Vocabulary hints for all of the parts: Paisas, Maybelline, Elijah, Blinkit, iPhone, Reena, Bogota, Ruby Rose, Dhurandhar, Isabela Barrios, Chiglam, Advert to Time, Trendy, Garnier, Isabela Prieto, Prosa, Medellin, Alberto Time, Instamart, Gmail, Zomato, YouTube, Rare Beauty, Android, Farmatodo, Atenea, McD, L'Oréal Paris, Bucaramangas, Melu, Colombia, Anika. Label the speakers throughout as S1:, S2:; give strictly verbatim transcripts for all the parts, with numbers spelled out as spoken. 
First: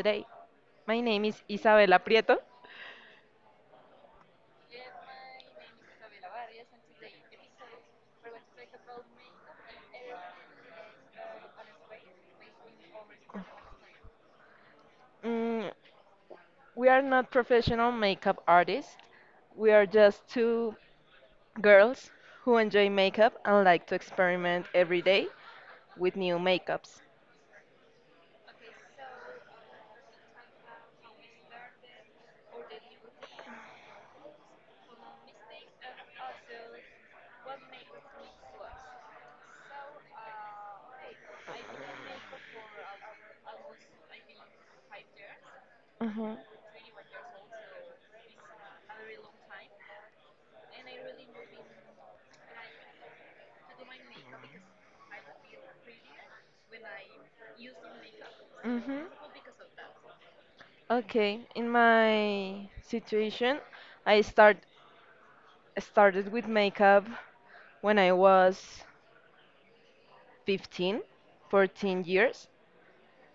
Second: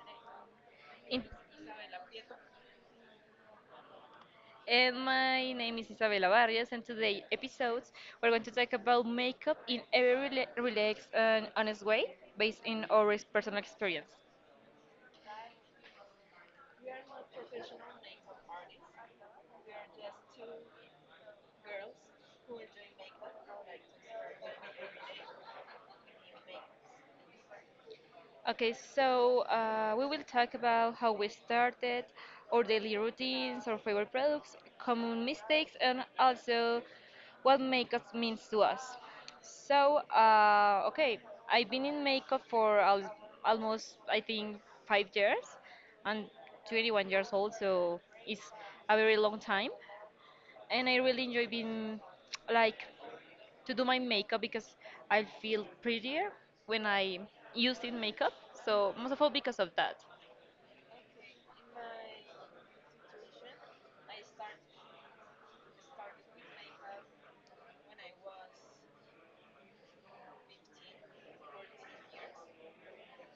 S1: today. My
S2: In-
S1: name is Isabela Prieto.
S2: And my name is Isabela Barrios, and today episodes we're going to talk about makeup in a very rela- relaxed and honest way, based in our personal experience.
S1: Mm, we are not professional makeup artists, we are just two girls who enjoy makeup and like to experiment every day with new makeups.
S2: Okay, so uh, we will talk about how we started, our daily routines, our favorite products, common mistakes, and also what makeup means to us. So, uh, okay, I've been in makeup for al- almost, I think, five years. I'm
S1: Hmm.
S2: twenty-one years old, so it's a very long time. And I really enjoy being like to do my makeup because I feel prettier when I used in makeup. So
S1: Hmm.
S2: most of all because of that.
S1: Okay, in my situation, I start started with makeup when I was fifteen, fourteen years.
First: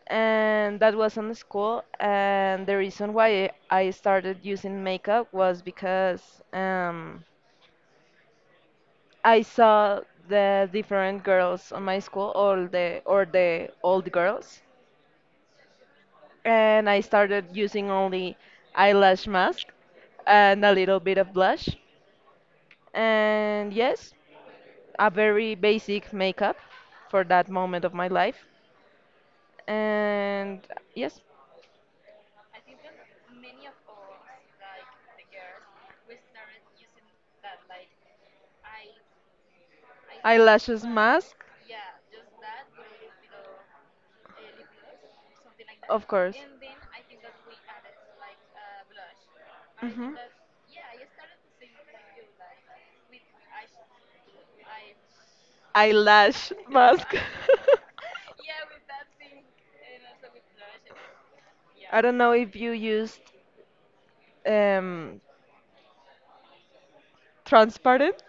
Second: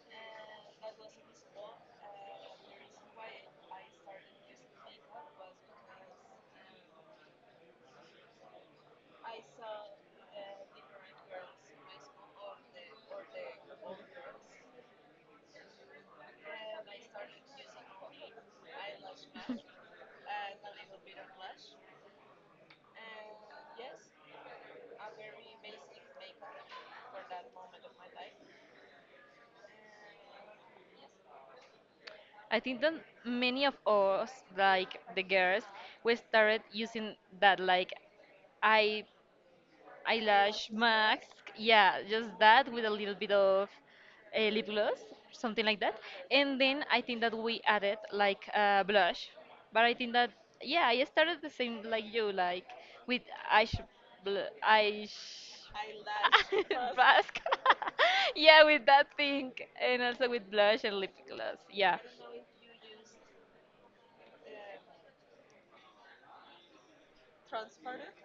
S1: And that was in school, and the reason why I started using makeup was because um, I saw the different girls on my school, all the or the old girls, and I started using only eyelash mask and a little bit of blush, and yes, a very basic makeup for that moment of my life, and yes.
S2: I think that many of us, like the girls, we started using that. Like I eyelash
S1: Eyelashes
S2: mask.
S1: mask.
S2: Yeah, just that with a little bit of uh, lip gloss, something like that.
S1: Of course.
S2: And then I think that we added like uh, blush. But I think
S1: Hmm.
S2: that yeah, I started the same like you, like with eyes, bl- eyes
S1: Eyelash
S2: mask.
S1: mask.
S2: mask. Yeah, with that thing, and also with blush and lip gloss.
S1: I
S2: Yeah.
S1: don't know if you used um, transparent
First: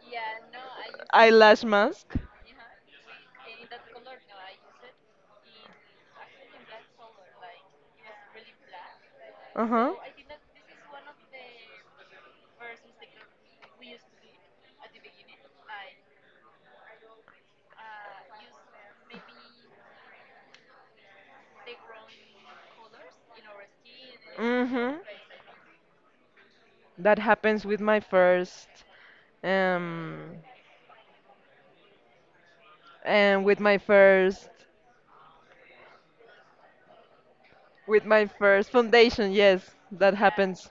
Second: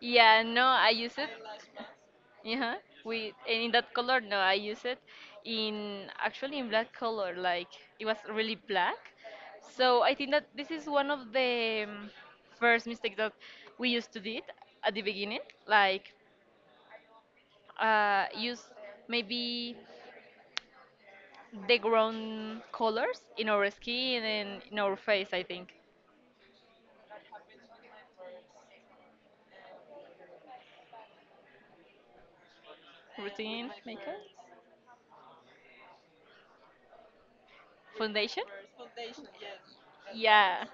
S2: Yeah, no, I use it.
S1: eyelash mask.
S2: Yeah, with and in that color, no, I use it in actually in black color, like it was really black.
S1: Uh huh.
S2: So I think that this is one of the um, first mistakes that we used to did at the beginning, like uh, use maybe the ground colors in our skin and in
S1: Mm-hmm.
S2: our face. I think
S1: That happens with my first, um, and with
S2: routine
S1: my
S2: makeup
S1: first, with my
S2: foundation.
S1: first foundation. Yes, that
S2: Yeah.
S1: happens.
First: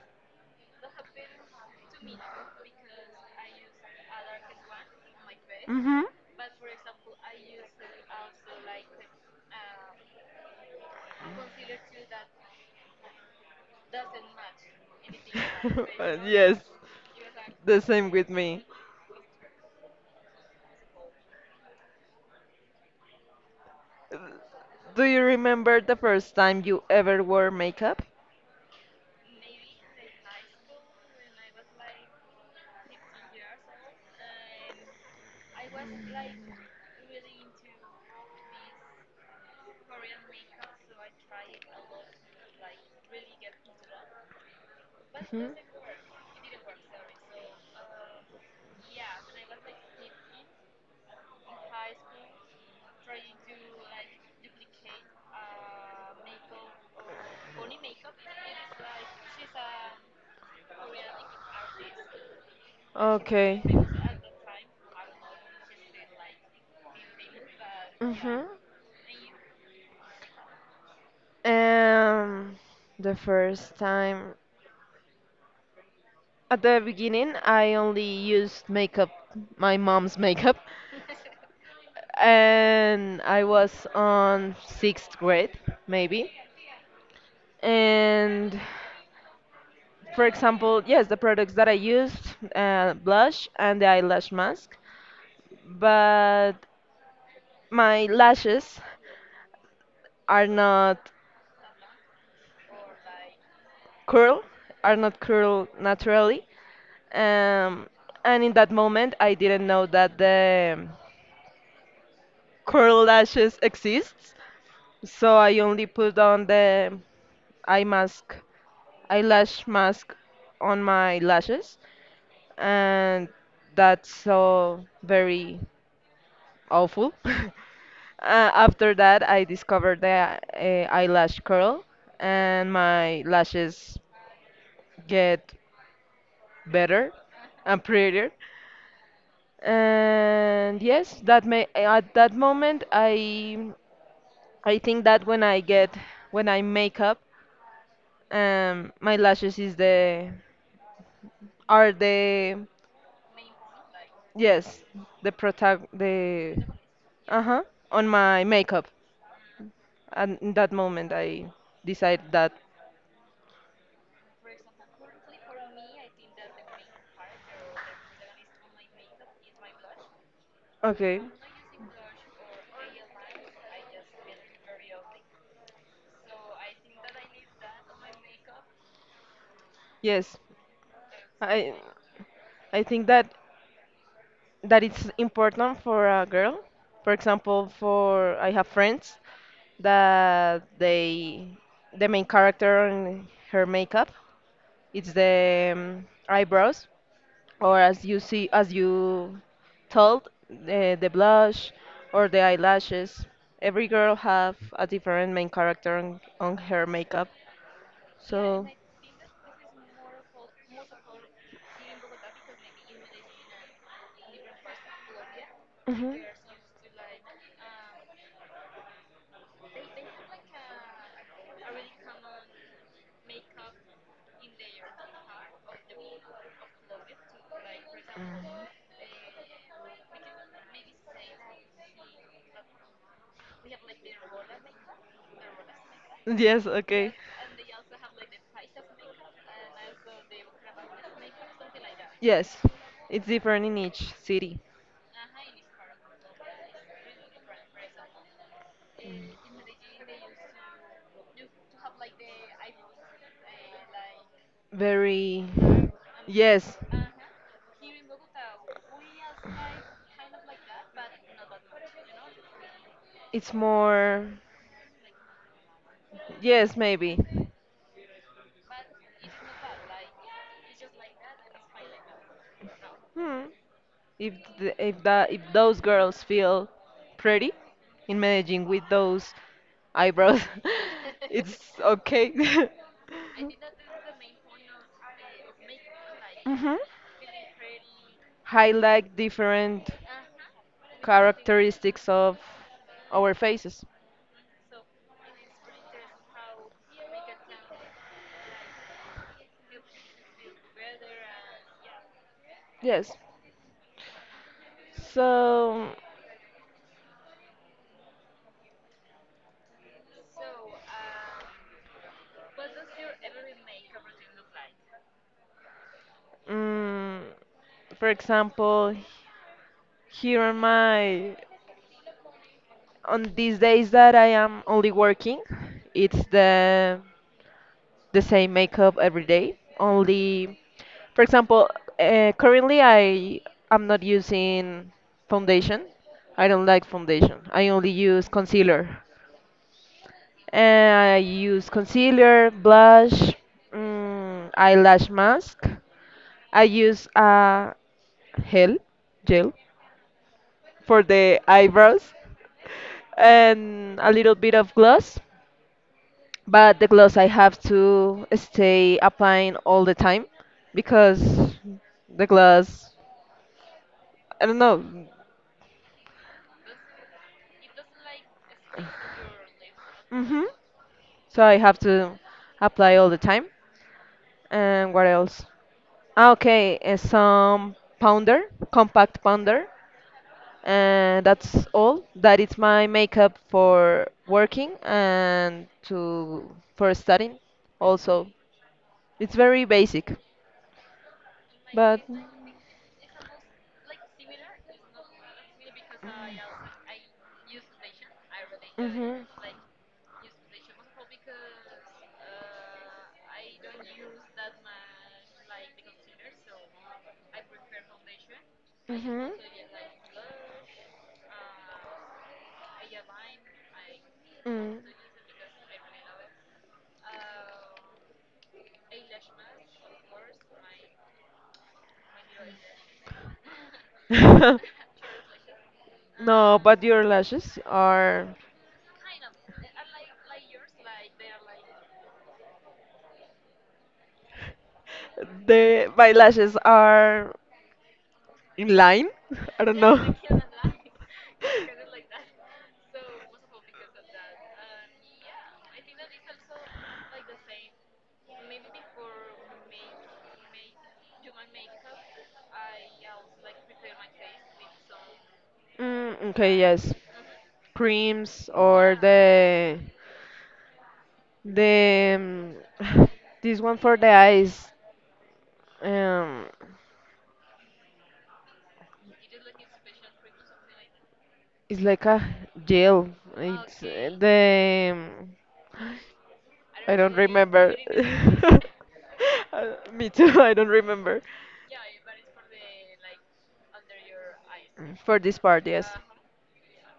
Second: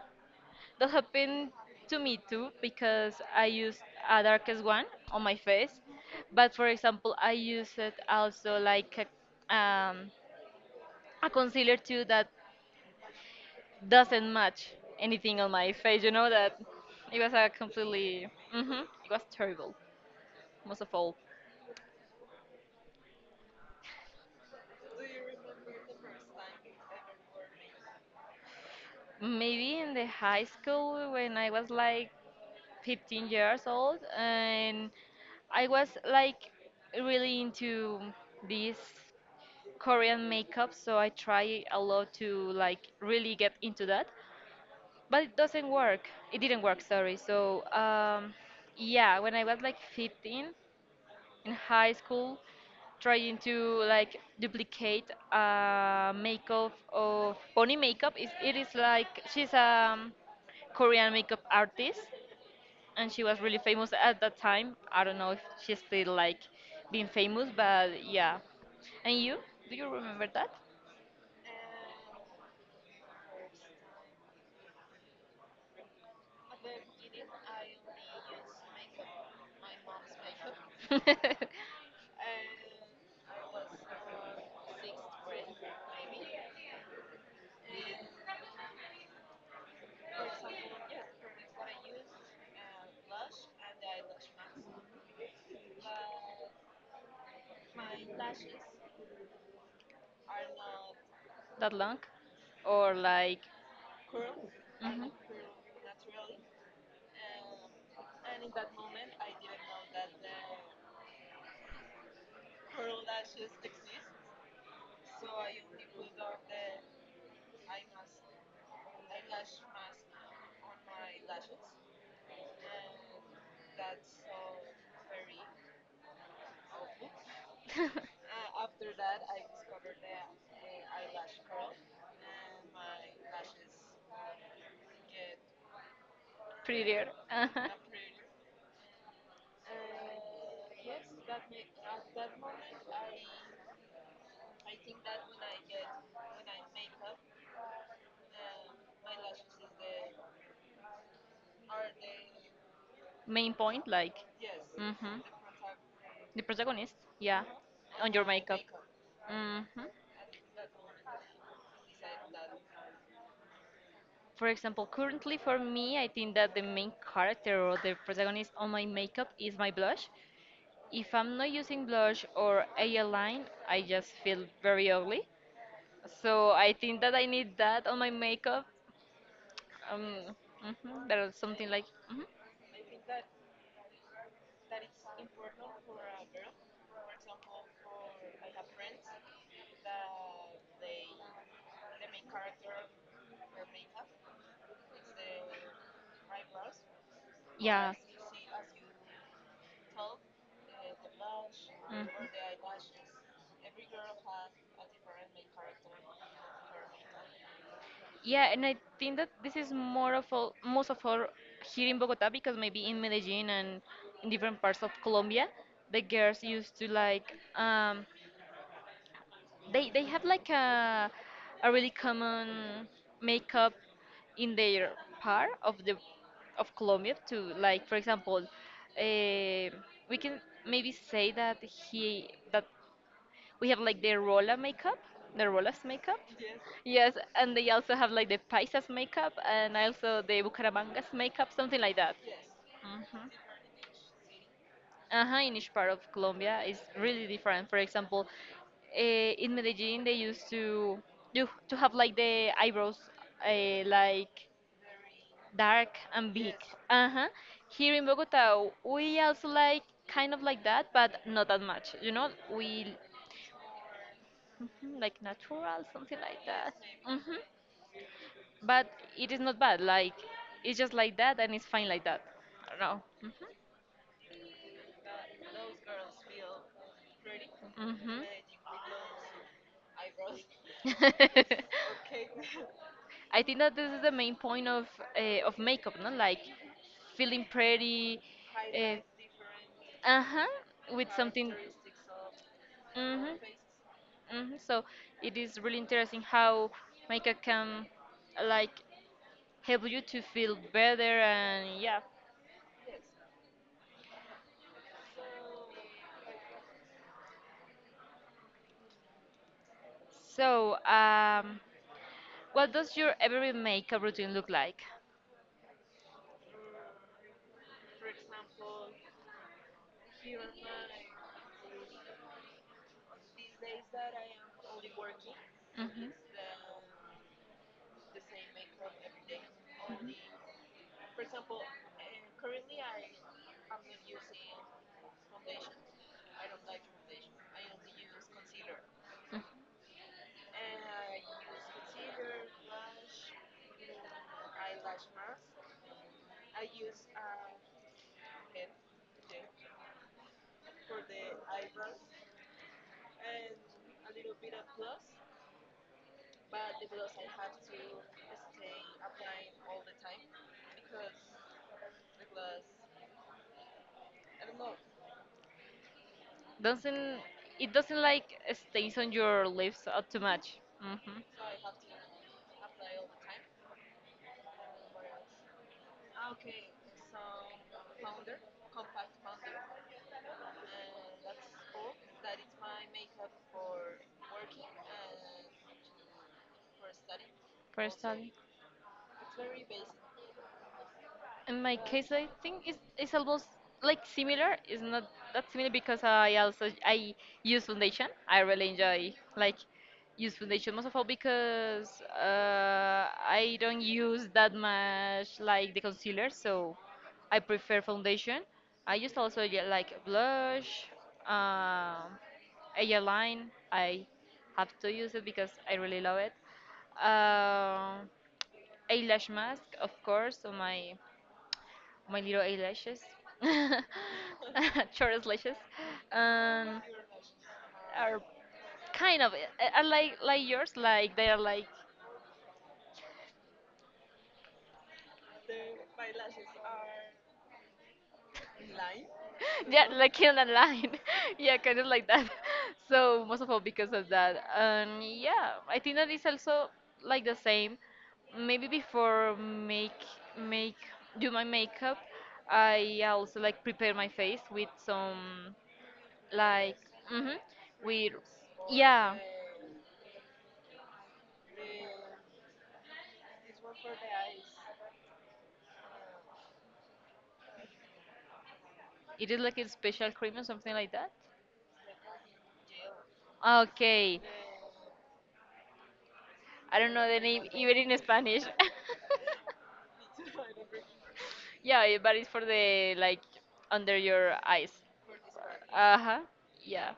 S2: That happened to me too because I used a darkest one on my face,
S1: Mm-hmm.
S2: but for example, I use it also like a, um, a concealer too that doesn't match anything on my face. You
S1: Uh,
S2: know
S1: yes,
S2: that it was a
S1: the same
S2: completely
S1: with me.
S2: hmm it was terrible. Most of all,
S1: Uh, Do you remember the first time you ever wore makeup?
S2: maybe in the high school when I was like fifteen years old and I was like really into this Korean makeup, so I try a lot to like really get into that, but it
S1: Mhm.
S2: doesn't work. It didn't work, sorry. So um, yeah, when I was like fifteen in high school, trying to like duplicate uh, makeup of Bonnie makeup is it is like she's a um, Korean makeup artist, and she was really
S1: Okay.
S2: famous at that time. I don't know if she's still like being famous, but yeah.
S1: Mhm.
S2: And you, do you remember that?
S1: Um, the first time, at the beginning, I only used makeup, my mom's makeup, and I was on sixth grade, maybe. And for example, yes, the products that I used, uh, blush and the eyelash mask, but my lashes are not.
S2: That long or like
S1: Curl. Are not
S2: mhm.
S1: curl naturally. Um, and in that moment, I didn't know that the curl lashes exists. So I only put on the eye mask, eyelash mask on my lashes, and that's so very awful. Uh, after that, I discovered the uh, eyelash curl, and my lashes get
S2: Prettier,
S1: better
S2: uh-huh.
S1: and prettier. And yes, that may at that moment I I think that when I get, when I make up, um, my lashes is the are the
S2: Main point like
S1: yes,
S2: mhm.
S1: the protag
S2: The
S1: the
S2: protagonist,
S1: uh
S2: yeah,
S1: huh, on
S2: on your
S1: my
S2: makeup.
S1: makeup.
S2: Hmm,
S1: And in that moment I decide that
S2: for example currently for me I think that the main character or the protagonist on my makeup is my blush. If
S1: okay.
S2: I'm not using blush or eyeliner, I just feel very ugly. So I think that I need that on my makeup. Um,
S1: Yes,
S2: mhm, that is something
S1: I
S2: like, mhm.
S1: I think that that it's important for a girl. For example, for I have friends that they the main character and her makeup it's the um, eyebrows, or
S2: Yeah.
S1: as you see, as you told, the, the blush
S2: Mhm.
S1: or the eyelashes. Every girl have a different main character on, on her makeup,
S2: Yeah,
S1: so.
S2: and I think that this is more of all, most of all here in Bogota because maybe in Medellin and in different parts of Colombia, the
S1: Mhm.
S2: girls used to like um, they they have like a a really common makeup in their part of the of Colombia too. Like for example, uh, we can maybe say that he that we have like the Rola makeup, the Rolas makeup.
S1: Yes, okay.
S2: Yes, and they also have like the Paisas makeup and also the Bucaramangas makeup, something like that.
S1: Yes,
S2: hmm
S1: it's different in each city.
S2: uh in each part of Colombia is really different. For example, uh, in Medellin they used to do to have like the eyebrows uh, like
S1: Very.
S2: dark and big. Yes.
S1: Yes.
S2: Uh-huh. Here in Bogota we also like kind of like that, but not that much. You know, we
S1: It's more.
S2: mhm, like natural, something like
S1: Yes,
S2: that.
S1: maybe.
S2: hmm But it is not bad. Like, it's just like that and it's fine like that. I don't know. Mm-hmm.
S1: Hmm. If the, if that, if those girls feel pretty in
S2: hmm
S1: Medellin with those eyebrows, it's okay.
S2: I think that this is the main point of uh, of makeup, no? Like
S1: Mhm.
S2: feeling pretty,
S1: Highlight different
S2: uh huh, with something.
S1: characteristics of
S2: hmm
S1: our faces.
S2: hmm So it is really interesting how makeup can like help you to feel better, and yeah.
S1: Yes. So,
S2: So um, what does your everyday makeup routine look like?
S1: mm, for example, here on my, on these days that I am only working,
S2: Mhm.
S1: it's the the same makeup every day. Only, for example, uh, currently I am not using foundation. I don't like foundation. I only use concealer.
S2: Mm.
S1: And I use concealer, blush, mm, eyelash mask. I use a gel, gel for the eyebrows, and a little bit of gloss. But the gloss I have to stay applying all the time, because the gloss, I don't know.
S2: Doesn't it doesn't like stays on your lips uh, too
S1: Hmm.
S2: much? Mm-hmm.
S1: So I have to apply all the time. And what else? Ah, okay, uh, some pounder, compact pounder, and that's all. That is my makeup for working and to for studying. Also,
S2: Personally,
S1: it's very basic,
S2: in my
S1: but.
S2: case, I think it's it's almost like similar. It's not that similar because I also I use foundation. I really enjoy
S1: Mhm.
S2: like use foundation most of all because uh, I don't use that much like the concealer, so I prefer foundation. I used
S1: Mhm.
S2: also get like blush. Um Airline, I have to use it because I really love it. Uh, Eyelash mask, of course, on my my little eyelashes, short lashes,
S1: No, but
S2: and
S1: your lashes
S2: are
S1: are.
S2: kind of uh, are like like yours, like they are like
S1: The my lashes are in line. I don't
S2: yeah,
S1: know.
S2: like kill a line. Yeah, kind of like that. So most of all because of that. And yeah, I think that is also like the same. Maybe before make make do my makeup, I also like prepare my face with some
S1: Mm, okay,
S2: like
S1: yes.
S2: mm-hmm, with
S1: Creams or
S2: yeah,
S1: the, the um, this one for the eyes. Um,
S2: it is like a special cream or something like that.
S1: it's like a gel. It's uh,
S2: Okay,
S1: the um,
S2: I don't
S1: I
S2: know
S1: don't
S2: the name
S1: remember.
S2: even in Spanish.
S1: Uh, me too. I don't remember.
S2: Yeah, it- but it's for the like under your eyes.
S1: Mm, for this part, yes.
S2: Uh huh. Yeah.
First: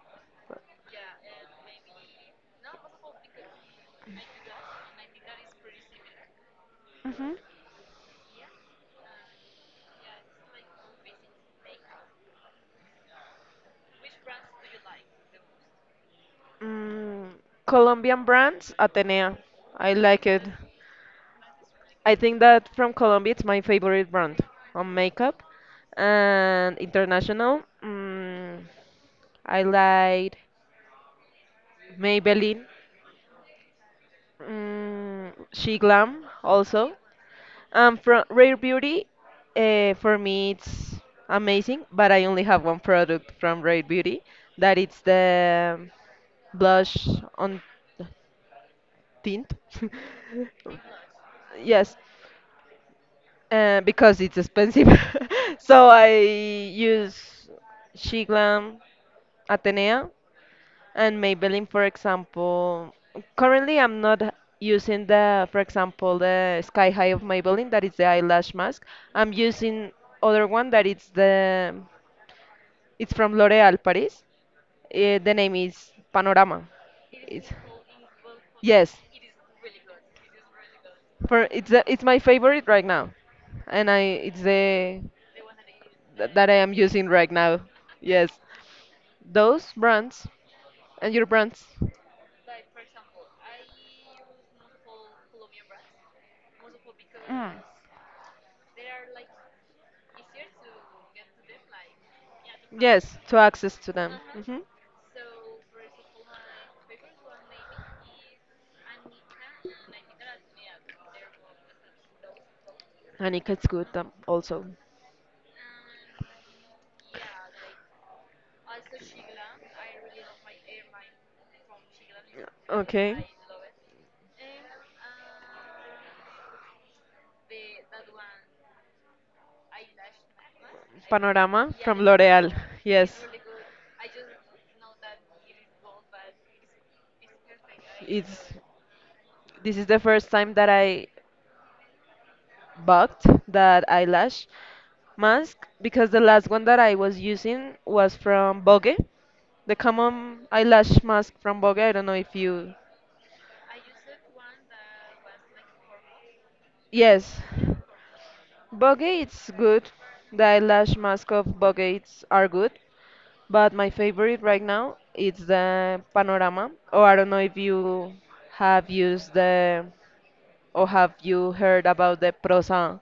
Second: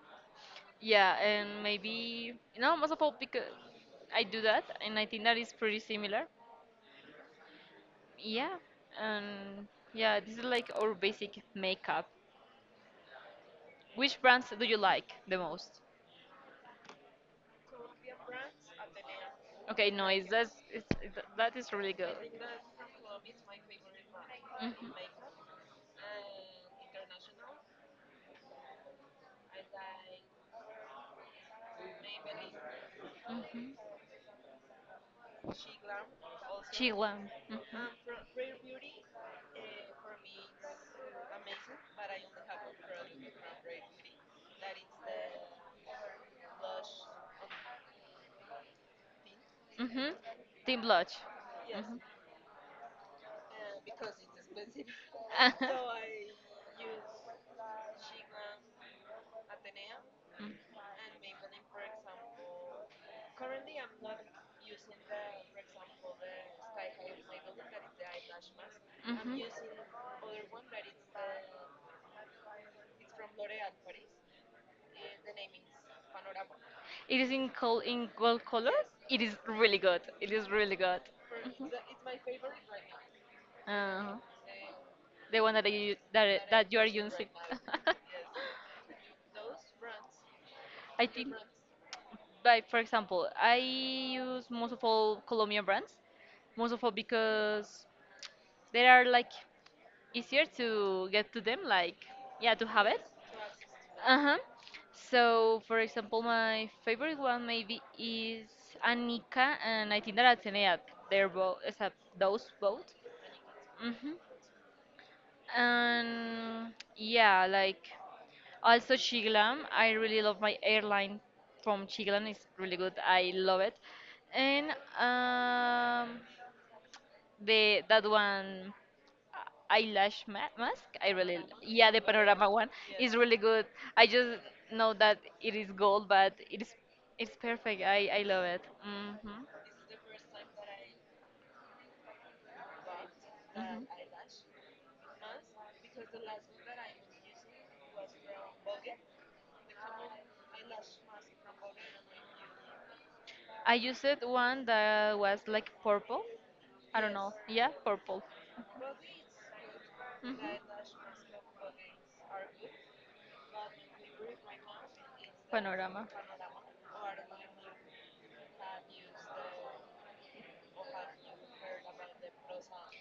S2: Yeah, and maybe no, most of all because I do that, and I think that is pretty similar.
S1: Mhm.
S2: Yeah, and yeah, this is like our basic makeup. Which brands do you like the most?
S1: Mm, Colombian brands, Atenea.
S2: Okay,
S1: I
S2: no,
S1: like
S2: it's
S1: it.
S2: that's it's, it, that is really
S1: I
S2: good.
S1: think that from Colombia, it's my favorite brand on
S2: Mhm.
S1: makeup. And international, mm, I like Maybelline,
S2: Mhm.
S1: mm, She Glam also.
S2: Chiglam.
S1: And from
S2: Mhm.
S1: Rare Beauty, uh, for me, it's amazing, but I only have one product from Rare Beauty, that it's the blush on tint.
S2: Mhm. Team Blush.
S1: Yes,
S2: Mhm.
S1: uh, because it's expensive. So I use She Glam, Atenea, and Maybelline, for example. Currently, I'm not using the, for example, the Sky High of Maybelline, that is the eyelash mask.
S2: Mm.
S1: I'm
S2: Mhm.
S1: using other one that it's the, it's from L'Oréal Paris. Eh, the name is Panorama.
S2: It is
S1: It's,
S2: in col in gold color.
S1: yes,
S2: It is really good. It is really good.
S1: for it's the, it's my favorite right now, and I
S2: Uh,
S1: it's the
S2: the one that you
S1: that,
S2: that
S1: that I
S2: that
S1: am
S2: you are
S1: using
S2: using.
S1: right now. Yes, those brands
S2: I
S1: and your
S2: think,
S1: brands.
S2: like for example, I use most of all Colombian brands, most of all because they are like easier to get to them, like yeah, to have it.
S1: Yes, to access to them.
S2: Uh huh.
S1: Hmm.
S2: So for example, my favorite one maybe is Anika and I think that Atenea. They're both, those both.
S1: And it gets good them
S2: Mm-hmm.
S1: also.
S2: And yeah, like also Chiglam. I really love my airline from Chiglam. It's really good.
S1: Okay.
S2: I love it. And um, the that one eyelash ma mask. I really
S1: Panorama
S2: yeah,
S1: from
S2: the
S1: L'Oreal.
S2: panorama one is
S1: Yes.
S2: really good. I just know that it is gold, but it is it's perfect. I I love
S1: It's
S2: it. hmm
S1: this is the first time that I bugged that eyelash mask, because the last one that I was using was from Bogue, the common eyelash mask from Bogue. I don't know if you.
S2: I used one that was like purple. I don't, yes, know.
S1: Yes,
S2: Yeah, purple.
S1: Bogue it's good. The
S2: Mhm.
S1: eyelash mask of Bogue it's are good, but my favorite right now is the
S2: Panorama.
S1: Panorama. Or I don't know if you have used the, or have you heard about the Prosa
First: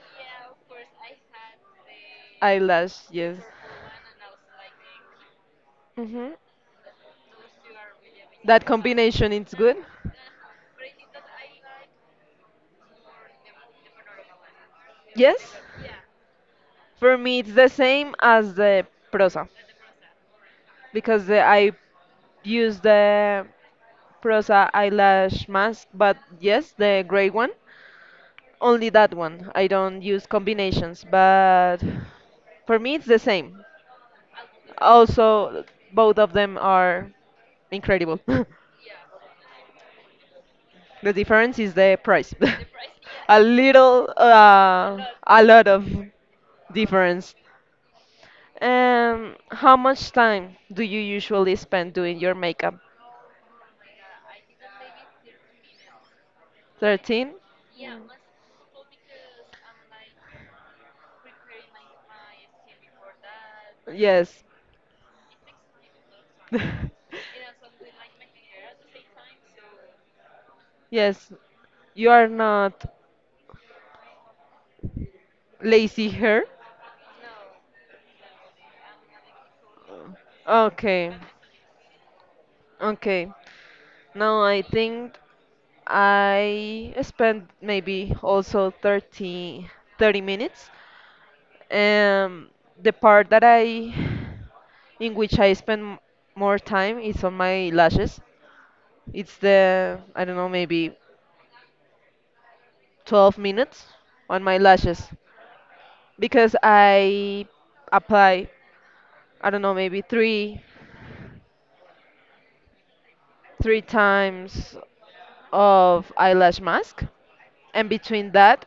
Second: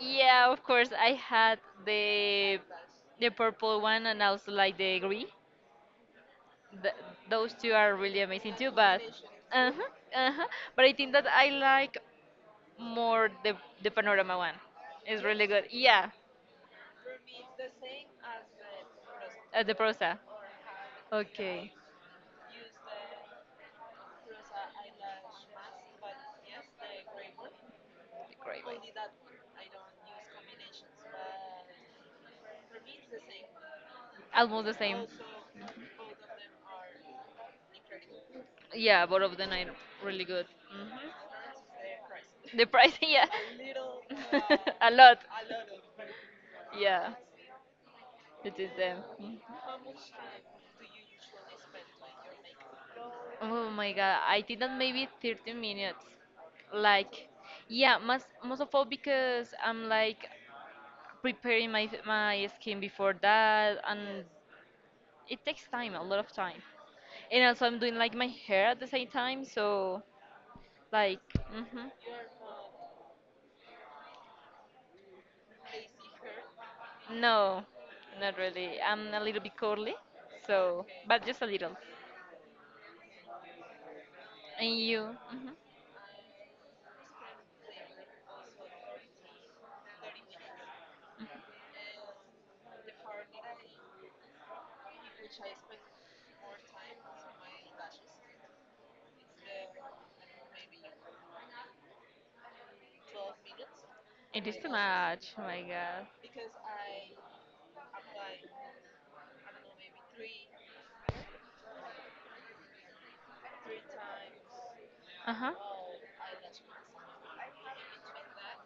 S2: Yeah, of course. I had the
S1: eyelash?
S2: the
S1: Yes.
S2: purple one and also like the green.
S1: Hmm.
S2: Th Those two are really amazing
S1: That
S2: too. But
S1: combination is
S2: uh
S1: good.
S2: huh, uh huh. But I think that I like more the the panorama one. It's really
S1: Yes?
S2: good. Yeah,
S1: For me, it's the same as the prosa
S2: uh, the prosa.
S1: because the,
S2: Okay,
S1: I use the prosa eyelash mask, but yes, the gray one.
S2: great.
S1: Only that one. I don't use combinations, but for me, it's the same.
S2: Almost the same.
S1: Also, both of them are incredible.
S2: Yeah, both of them are really good. hmm
S1: The difference is the price.
S2: The price, yeah,
S1: A little,
S2: a
S1: uh,
S2: lot.
S1: a lot of
S2: Yeah,
S1: difference.
S2: it is them.
S1: Um,
S2: Mm-hmm.
S1: how much time do you usually spend doing your makeup?
S2: Oh my god, I did that maybe thirty minutes. Like,
S1: thirteen?
S2: yeah,
S1: Yes.
S2: most, most of all because I'm like preparing my, my skin before that, and it takes time, a lot of time. And also, I'm doing like my hair at the same time, so like,
S1: Yes.
S2: hmm
S1: You are not lazy here.
S2: no, not really. I'm a little bit curly, so,
S1: Okay.
S2: but just a little.
S1: Okay. No, I
S2: And you,
S1: think
S2: hmm
S1: I spent maybe also thirty thirty minutes. Um, the part that I, in which I spend m- more time is on my lashes. It's the, I don't know, maybe twelve minutes on
S2: it
S1: my
S2: is too
S1: lashes
S2: much, oh my god.
S1: because I apply, I don't know, maybe three. three times
S2: Uh huh.
S1: of eyelash mask, and between that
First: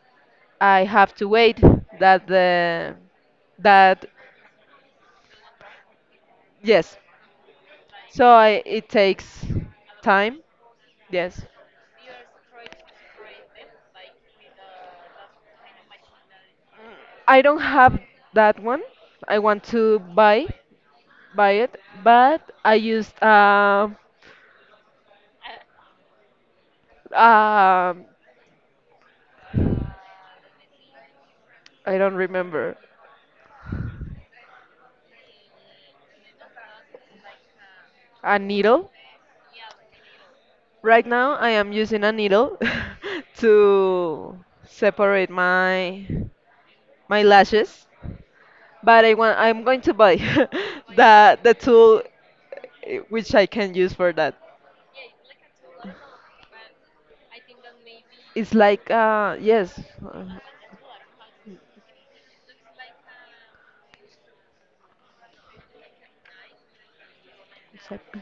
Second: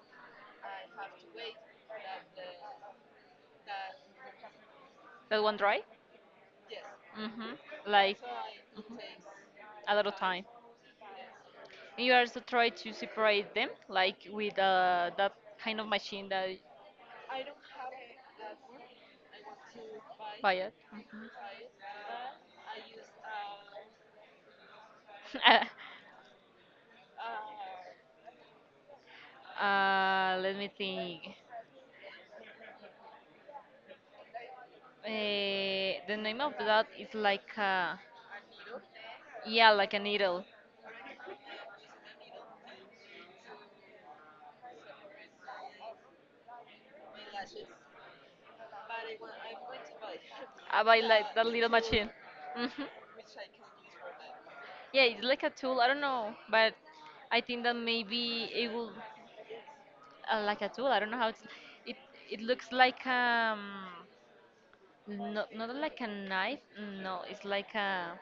S1: I have to wait that the that
S2: That one dry?
S1: yes.
S2: hmm Like
S1: So I it
S2: mhm,
S1: takes
S2: a lot of
S1: time,
S2: time.
S1: yes.
S2: And you also try to separate them, like with uh, that kind of machine that
S1: I don't have that one. I want to buy,
S2: buy it.
S1: buy it, but I used um
S2: Mhm.
S1: um
S2: uh, let me think.
S1: I don't remember.
S2: Uh, the name of that is like a,
S1: A needle.
S2: yeah, like a needle.
S1: Right now, I am using a needle to separate my my lashes, but I want I'm going to buy
S2: I buy like
S1: the
S2: that
S1: the
S2: little
S1: tool
S2: machine. hmm
S1: eh, which I can use for that.
S2: Yeah, it's like a tool. I don't know, but I think that maybe
S1: It's
S2: it
S1: like,
S2: will
S1: uh, yes, uh,
S2: uh, like a tool. I don't know how it's. It it looks like um not not like a knife. No, it's like
S1: it's like
S2: a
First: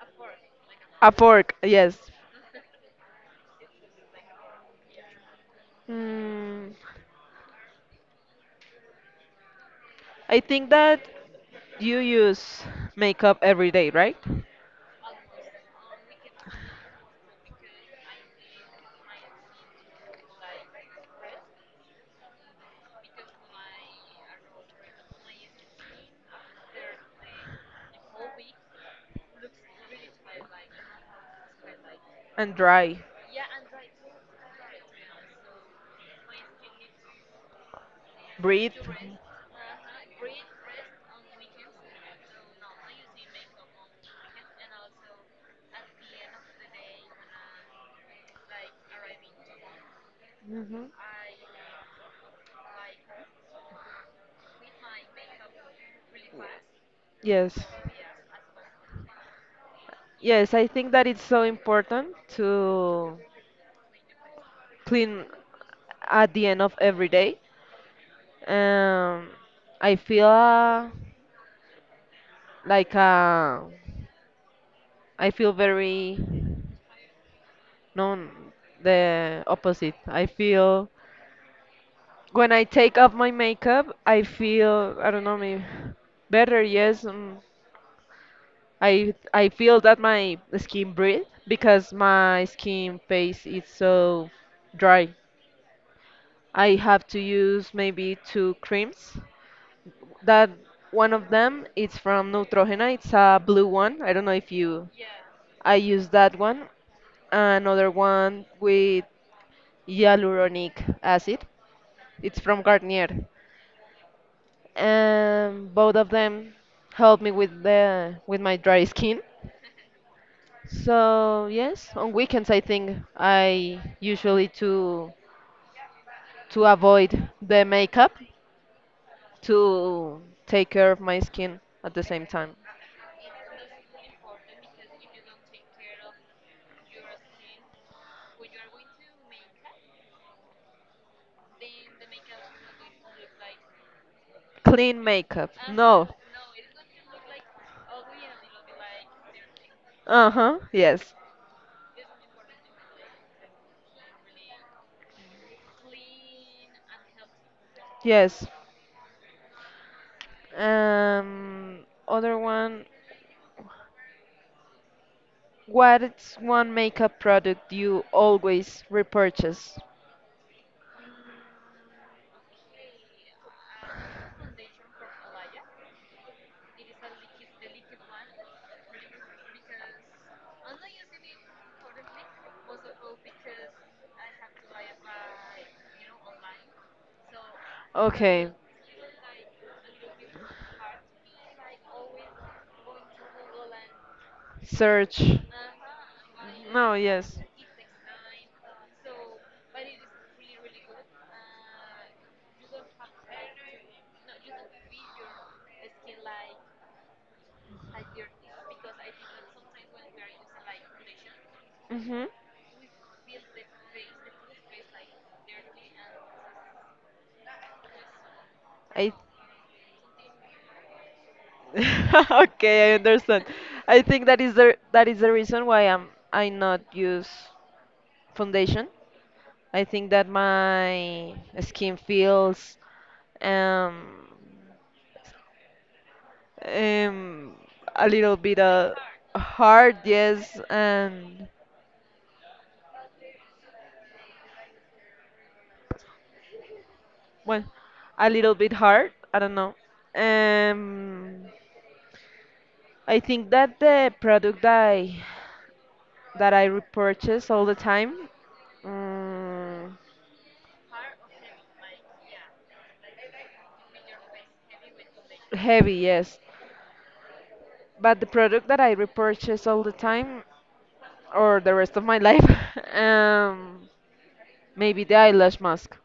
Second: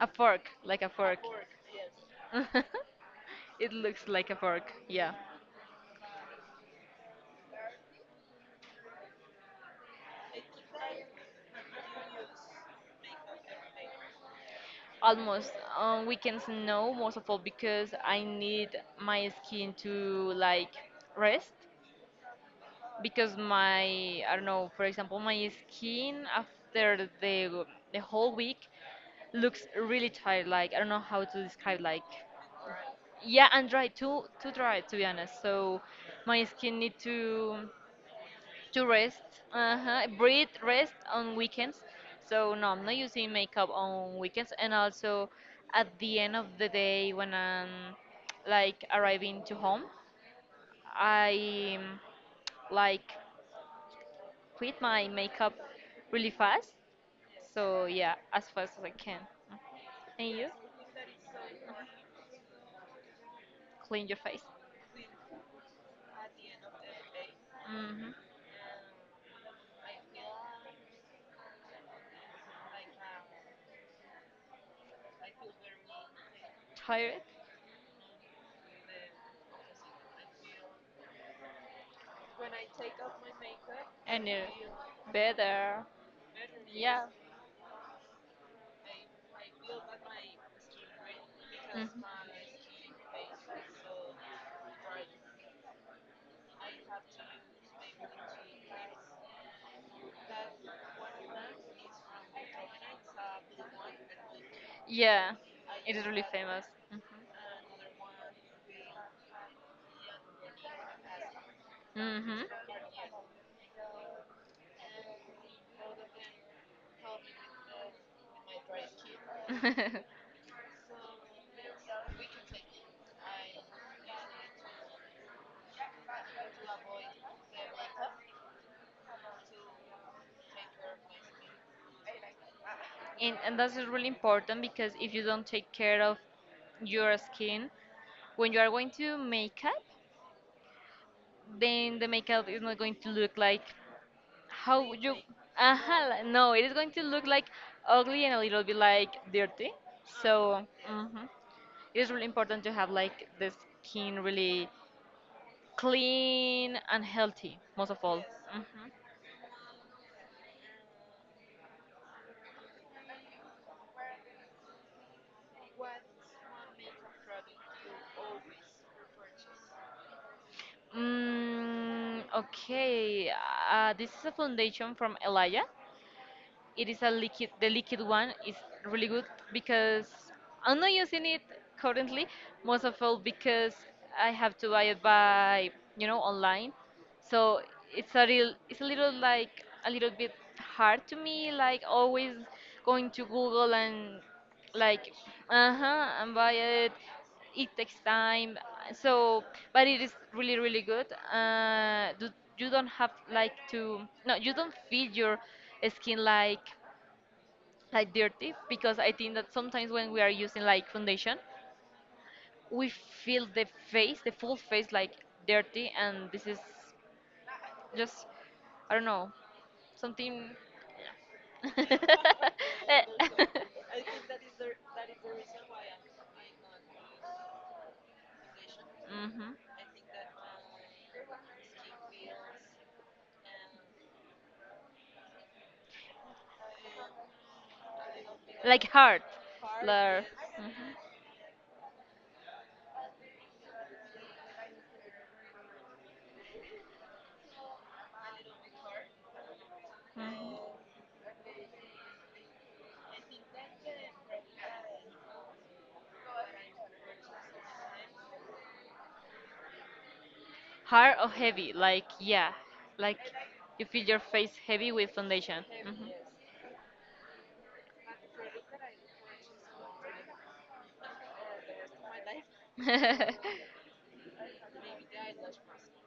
S2: a fork, like a
S1: a
S2: fork.
S1: fork. Yes.
S2: It looks like a fork. Yeah,
S1: Mm, I think that you use makeup every day, right?
S2: almost on weekends. No, most of all because I need my skin to like rest because my I don't know. For example, my skin after the the whole week looks really tired. Like I don't know how to describe like.
S1: And dry.
S2: Yeah, and dry, too too dry to be honest, so my skin need to
S1: Breathe.
S2: to rest, uh-huh, breathe, rest on weekends. So no, I'm not using makeup on weekends, and also at the end of the day when I'm like arriving to home,
S1: Mhm.
S2: I um, like quit my makeup really fast.
S1: Yes.
S2: So yeah, as fast as I can. And you,
S1: Yes, I think that it's so important to
S2: clean your face.
S1: clean at the end of every day.
S2: hmm
S1: Um, I feel uh, like uh, I feel very
S2: tired
S1: no, the opposite. I feel, when I take off my makeup, I
S2: and
S1: feel,
S2: uh,
S1: I don't know, maybe
S2: better.
S1: better,
S2: Yeah.
S1: yes. Um, I I feel that my skin breathe because
S2: Mhm.
S1: my skin face is so dry. I have to use maybe two creams. That one of them is from Neutrogena. It's a blue one. I don't know if you.
S2: Yeah,
S1: I
S2: it is
S1: use
S2: really
S1: that
S2: famous.
S1: one. Another one with hyaluronic acid.
S2: hmm
S1: It's
S2: hmm
S1: from Garnier. And both of them help me with the with my dry skin. So yes, on weekends I think I usually to to avoid the makeup to take care of my skin at the same time.
S2: and, and that's really important because if you don't take care of your skin, when you are going to makeup, then the makeup is not going to look like how
S1: Clean
S2: you.
S1: makeup.
S2: uh
S1: No.
S2: no, it is going to look like ugly and a little bit like dirty.
S1: Uh-huh.
S2: So,
S1: Yes.
S2: mhm. It is really important to have like the skin really clean and healthy, most of all.
S1: Yes.
S2: Mhm.
S1: Um, other one. What's one makeup product you always repurchase?
S2: Mm, okay, uh, this is a foundation from Elijah. It is a liquid, the liquid one is really good because I'm not using it currently, most of all because I have to buy it by, you know, online. So it's a
S1: Okay.
S2: real, it's a little like a little bit hard to me, like always going to Google and like,
S1: Search.
S2: uh-huh, and buy it,
S1: No, yes.
S2: it takes time, so but it is really really good. uh do, you don't have like to, no, you don't feel your skin like like dirty, because I think that sometimes when we are using like foundation,
S1: Mm-hmm.
S2: we feel the face the full face like dirty, and this is just, I don't
S1: I.
S2: know, something.
S1: Okay, I understand. I think that is the that is the reason why I'm I not use foundation.
S2: hmm
S1: I think that my skin feels um um, a little bit
S2: Like
S1: uh,
S2: hard. Like,
S1: hard,
S2: mhm.
S1: yes, and well, a little bit hard. I don't know. Um, I think that the product that I that I repurchase all the time, um,
S2: Hard or heavy? Like, yeah. Like, you feel your face heavy with foundation.
S1: heavy,
S2: Mhm.
S1: yes, but the product that I repurchase all the time or the rest of my life, um, maybe the eyelash mask,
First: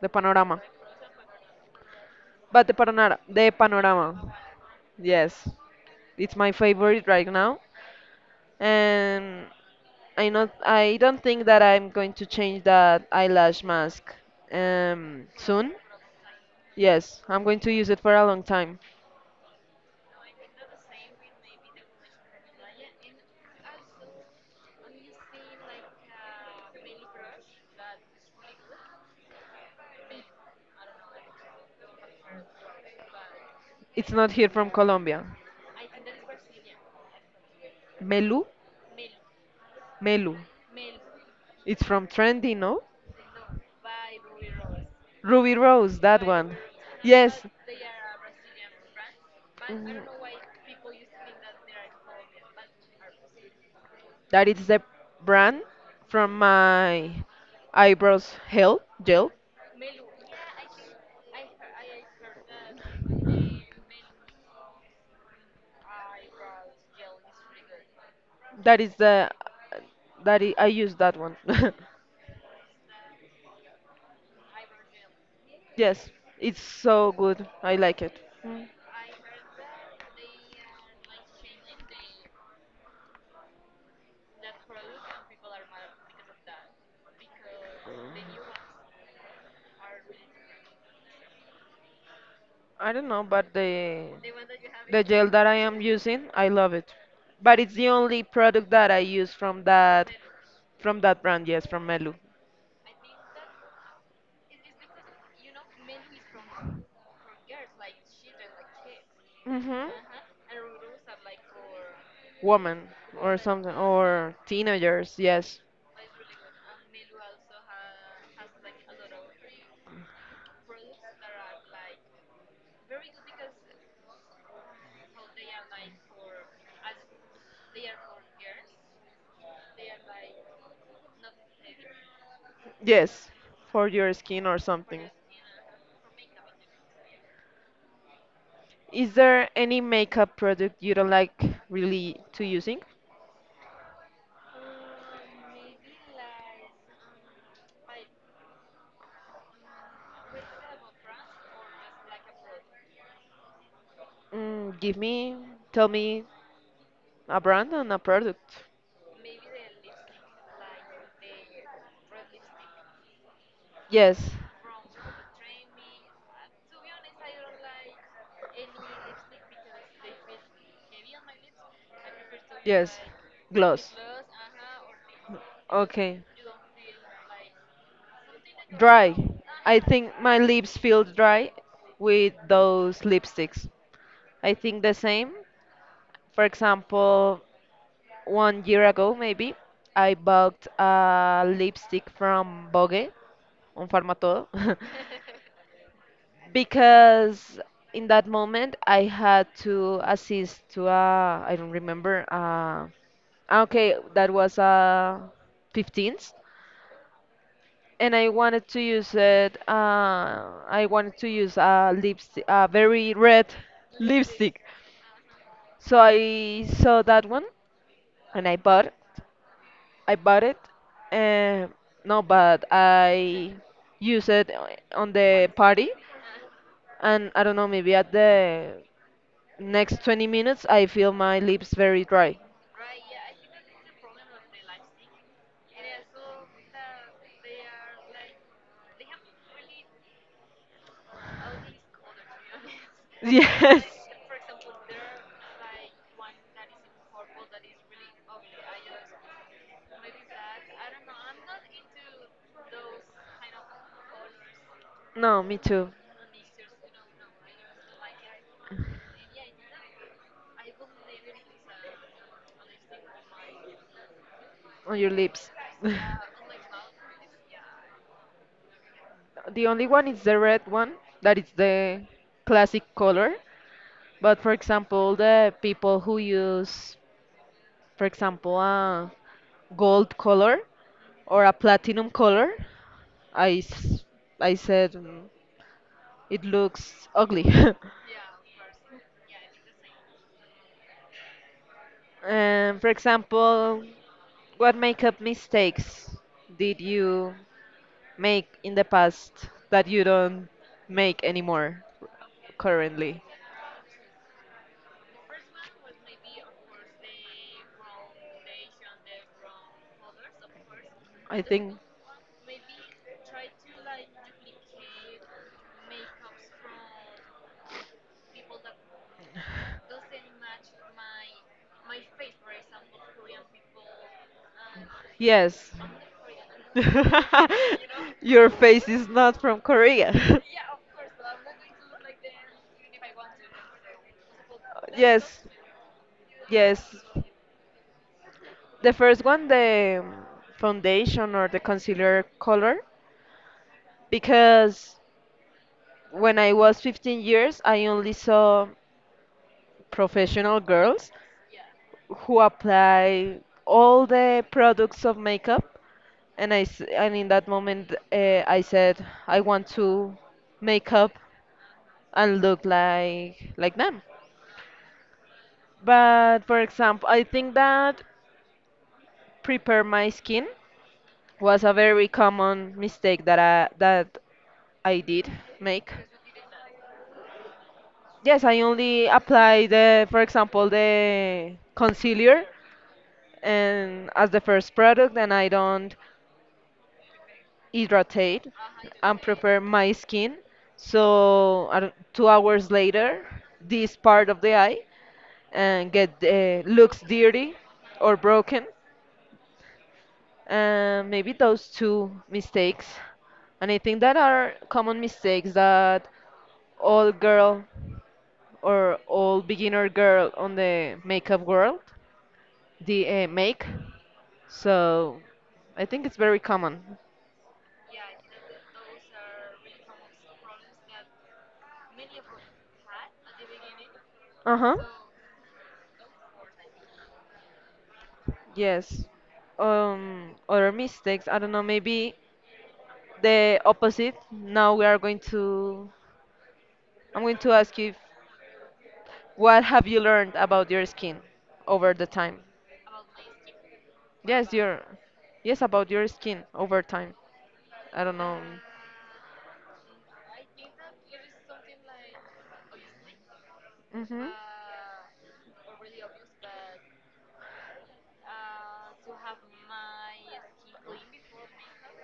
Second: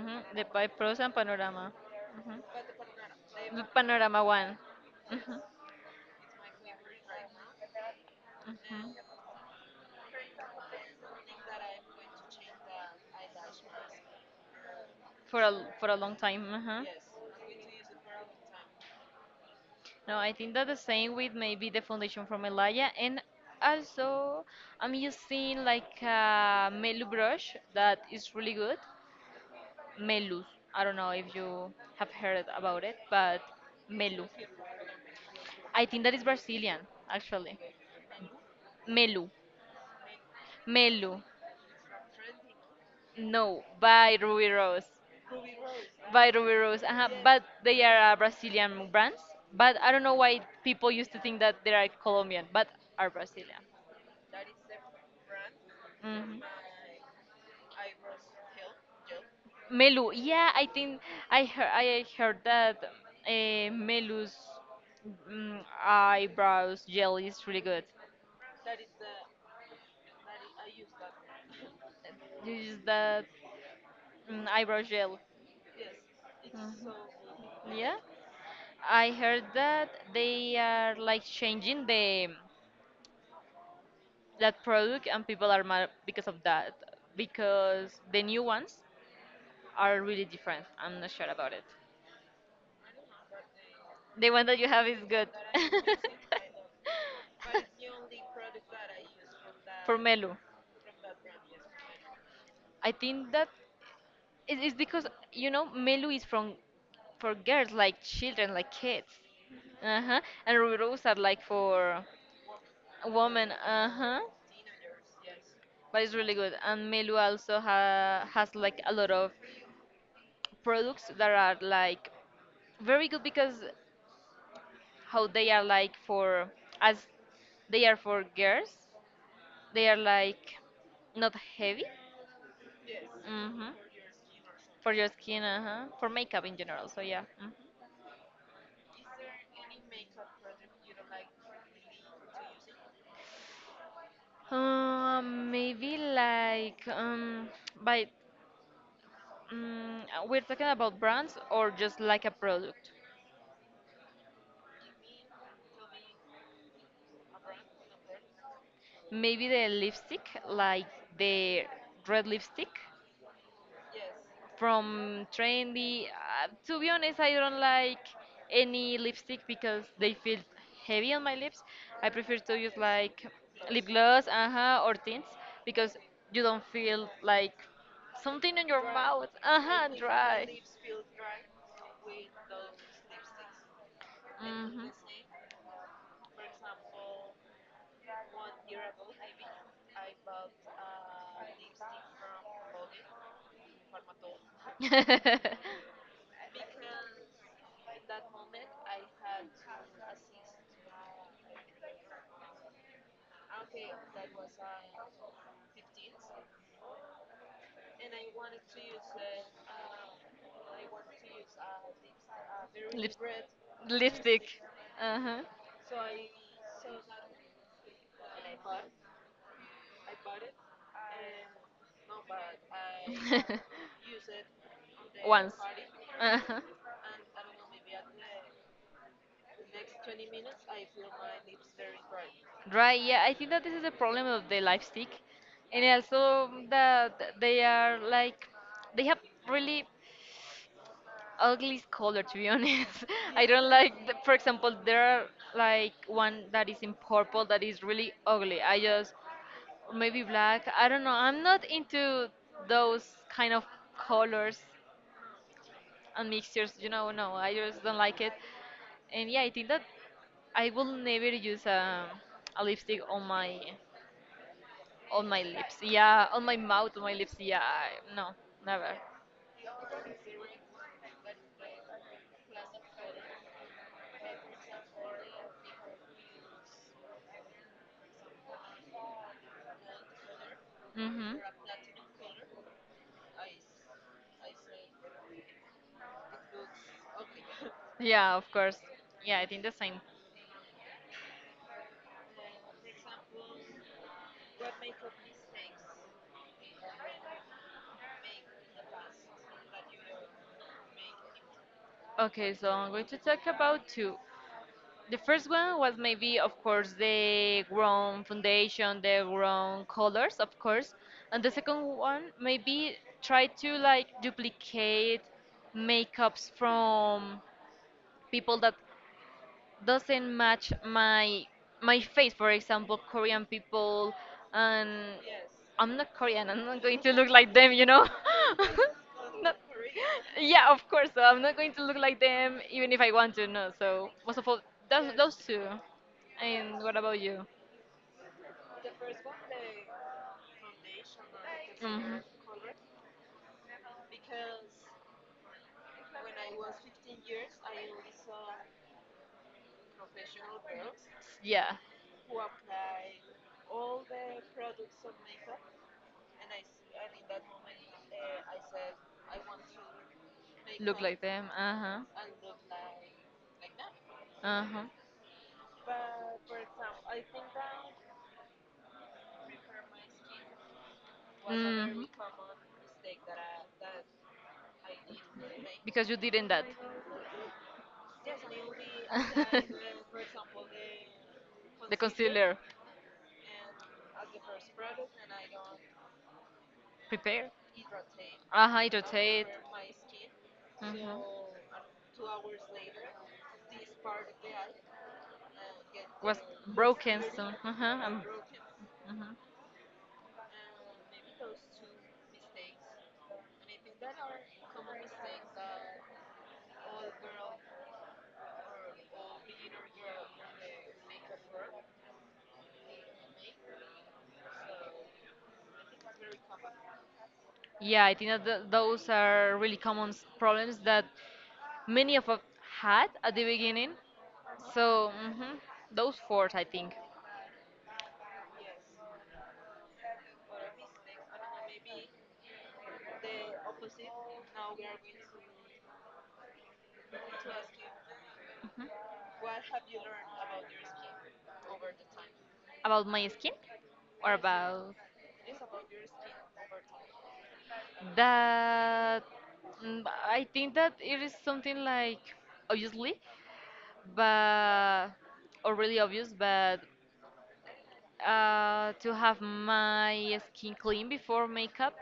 S1: the
S2: the
S1: panorama.
S2: by pros and panorama. Mhm.
S1: But the panorama, the
S2: The panorama
S1: panorama,
S2: one. Mhm,
S1: yes, it's my favorite right now,
S2: mhm.
S1: and I not I don't think that I'm going to change that eyelash mask um,
S2: For a
S1: soon.
S2: for a long time. Mhm.
S1: Yes, I'm going to use it for a long time.
S2: No, I think that the same with maybe the foundation from Elaya, and also I'm using like a Melu brush that is really good, Melus. I don't know if you have heard about it, but
S1: It's
S2: Melu.
S1: not here from Colombia.
S2: I think that is Brazilian, actually.
S1: Melu,
S2: Melu.
S1: Melu.
S2: Melu.
S1: It's from Trendy, no?
S2: No, by Ruby Rose.
S1: Ruby Rose, that
S2: By
S1: one.
S2: Ruby Rose. uh
S1: Yes.
S2: But they are uh, Brazilian brands. But I don't know why
S1: Mhm.
S2: people used to think that they are Colombian, but are Brazilian.
S1: That is the brand from
S2: hmm
S1: my eyebrows gel gel.
S2: Melu, yeah, I think I heard I heard that uh, Melu's mm, eyebrows gel is really good.
S1: That is the that I, I use that one.
S2: You use that mm, eyebrow gel,
S1: Yes, it's so good. I
S2: yeah.
S1: like it. Mm,
S2: I heard that they are like changing the that product, and people are mad because of that because the new ones are really different. I'm not sure about it.
S1: I don't know, but the.
S2: The one that you have
S1: The
S2: is
S1: gel
S2: good.
S1: that I am using, I love it. But it's the only product that I use from
S2: For
S1: that
S2: Melu.
S1: from that brand, yes, from Melu.
S2: I think that it- it's because you know Melu is from for girls like children like kids,
S1: Mhm.
S2: uh huh, and Rubiros are like for
S1: Woman or
S2: women,
S1: something,
S2: uh huh.
S1: or teenagers, yes.
S2: But it's really good, and Melu also ha- has like a lot of products that are like very good because how they are like for, as they are for girls, they are like not heavy,
S1: Yes,
S2: hmm
S1: for your skin or
S2: for your
S1: something.
S2: skin, uh huh, for makeup in general. So yeah. Mm-hmm.
S1: Is there any makeup product you don't like really to using?
S2: Um, maybe like um, by, um, we're talking about brands or just like a product.
S1: Mm, give me, tell me a brand and a product.
S2: Maybe the lipstick, like the red lipstick
S1: Yes.
S2: from Trendy. Uh, to be honest, I don't like any lipstick because they feel heavy on my lips. I prefer to use
S1: Yes.
S2: like lip
S1: Gloss.
S2: gloss, uh-huh, or tints because
S1: Okay.
S2: you don't feel like something in your
S1: Dry.
S2: mouth,
S1: I
S2: uh-huh,
S1: think my
S2: dry.
S1: lips feel dry with those lipsticks. I think
S2: hmm
S1: the same. For example, one year ago, maybe, I bought a lipstick from Bogue, on Farmatodo. Because in that moment I had to assist to a I don't remember uh, okay, that was a fifteenth, and I wanted to use it, uh, I wanted to use a lipstick, a very
S2: Lip-
S1: red
S2: Lipstick.
S1: lipstick,
S2: Uh-huh.
S1: so I saw that one and I bought. I bought it, and no, but I use it on the
S2: Once.
S1: party,
S2: Uh-huh.
S1: and I don't know, maybe at the next twenty minutes, I feel my lips very dry.
S2: Right, yeah, I think that this is the problem of the lipstick. And also that they are like, they have really ugly color, to be honest. I don't
S1: Yes.
S2: like the, for example, there are like one that is in purple that is really ugly, I just, or maybe black, I don't know, I'm not into those kind of colors
S1: No, me too.
S2: and mixtures, you know, no, I just don't like it. And yeah, I think that I will never use a, a lipstick on my,
S1: On your
S2: on my
S1: lips.
S2: lips, yeah, on my mouth, on my lips, yeah. I- no, never.
S1: The only one is the red one, that is the classic color. But for example, the people who use, for example, a gold color
S2: Mm-hmm.
S1: or a platinum color, I, s- I said mm, it looks ugly.
S2: Yeah, of course. Yeah, I think the same.
S1: And for example, what makeup mistakes did you make in the past that you don't make anymore
S2: Okay, so I'm going to
S1: currently?
S2: talk about two. The first one was maybe, of course, the wrong foundation, the wrong colors, of course.
S1: I
S2: And the
S1: think
S2: second one, maybe try to like duplicate makeups from people that doesn't match my my face, for example Korean people, and
S1: yes.
S2: I'm not Korean, I'm not going to look like them, you know.
S1: Your face is not
S2: Not-
S1: from Korea.
S2: yeah, of course, so I'm not going to look like them even if I want to, no, so most of all those, those
S1: yes,
S2: two.
S1: yes.
S2: And what about you?
S1: The first one, the um, foundation or the
S2: hmm
S1: concealer color, because when I was fifteen years, I only saw professional girls
S2: yeah,
S1: who apply all the products of makeup and I s- and in that moment uh, I said I want to make
S2: look
S1: up
S2: like them, uh-huh,
S1: and look like like them.
S2: uh-huh.
S1: But for example, I think that prepare my skin was a
S2: hmm
S1: very common mistake that I that I did make.
S2: because you didn't that.
S1: Yes, I only apply the, for example, the
S2: The
S1: concealer
S2: concealer.
S1: and as the first product, and I don't
S2: Prepare.
S1: hydrate
S2: Uh huh. It
S1: and
S2: rotate.
S1: prepare my skin. So
S2: Mhm.
S1: I don't- two hours later, this part of the eye and get
S2: Was
S1: uh, looks
S2: broken
S1: dirty
S2: soon. Uh huh.
S1: or
S2: hmm
S1: broken. And maybe those two mistakes. And I think that are common mistakes that all girl or all beginner girl on the makeup world the uh, make. So I think it's very common.
S2: Yeah, I think that th those are really common s- problems that many of us had at the beginning.
S1: Uh-huh.
S2: So, hmm those four, I think.
S1: Yes. Um, other mistakes. I don't know, maybe the opposite. Now we are going to, I'm going to ask you if,
S2: Mhm.
S1: what have you learned about your skin over the time?
S2: About my skin, or
S1: Yes, your,
S2: about.
S1: yes, about your skin over time. I don't know.
S2: That mm, I think that it is something like obviously,
S1: Mm-hmm.
S2: but or really obvious, but uh, to have my skin clean before makeup,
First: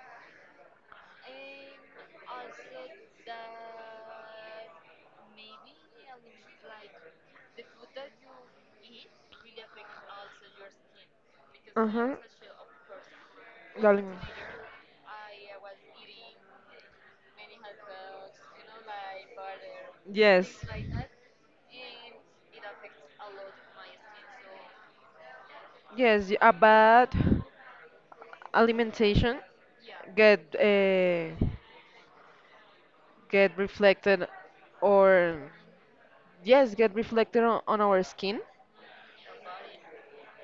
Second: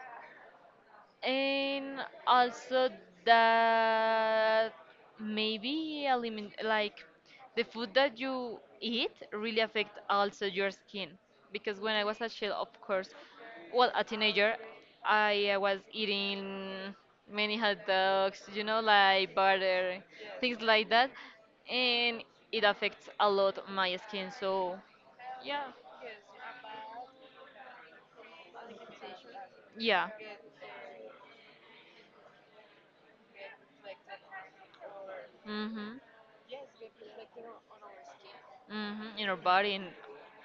S2: and also that maybe elimin like the food that you eat really affect also your skin, because
S1: Uh
S2: when I
S1: huh.
S2: was a child, of course, well a
S1: Darling.
S2: teenager, I uh, was eating many hot dogs, you know, like butter,
S1: Yes.
S2: things like that, and it affects a lot my skin, so yeah.
S1: Yes, y- a bad alimentation
S2: Yeah.
S1: get uh, get reflected or
S2: Mm-hmm.
S1: yes, get reflected on, on our skin.
S2: Mm-hmm, in our body, and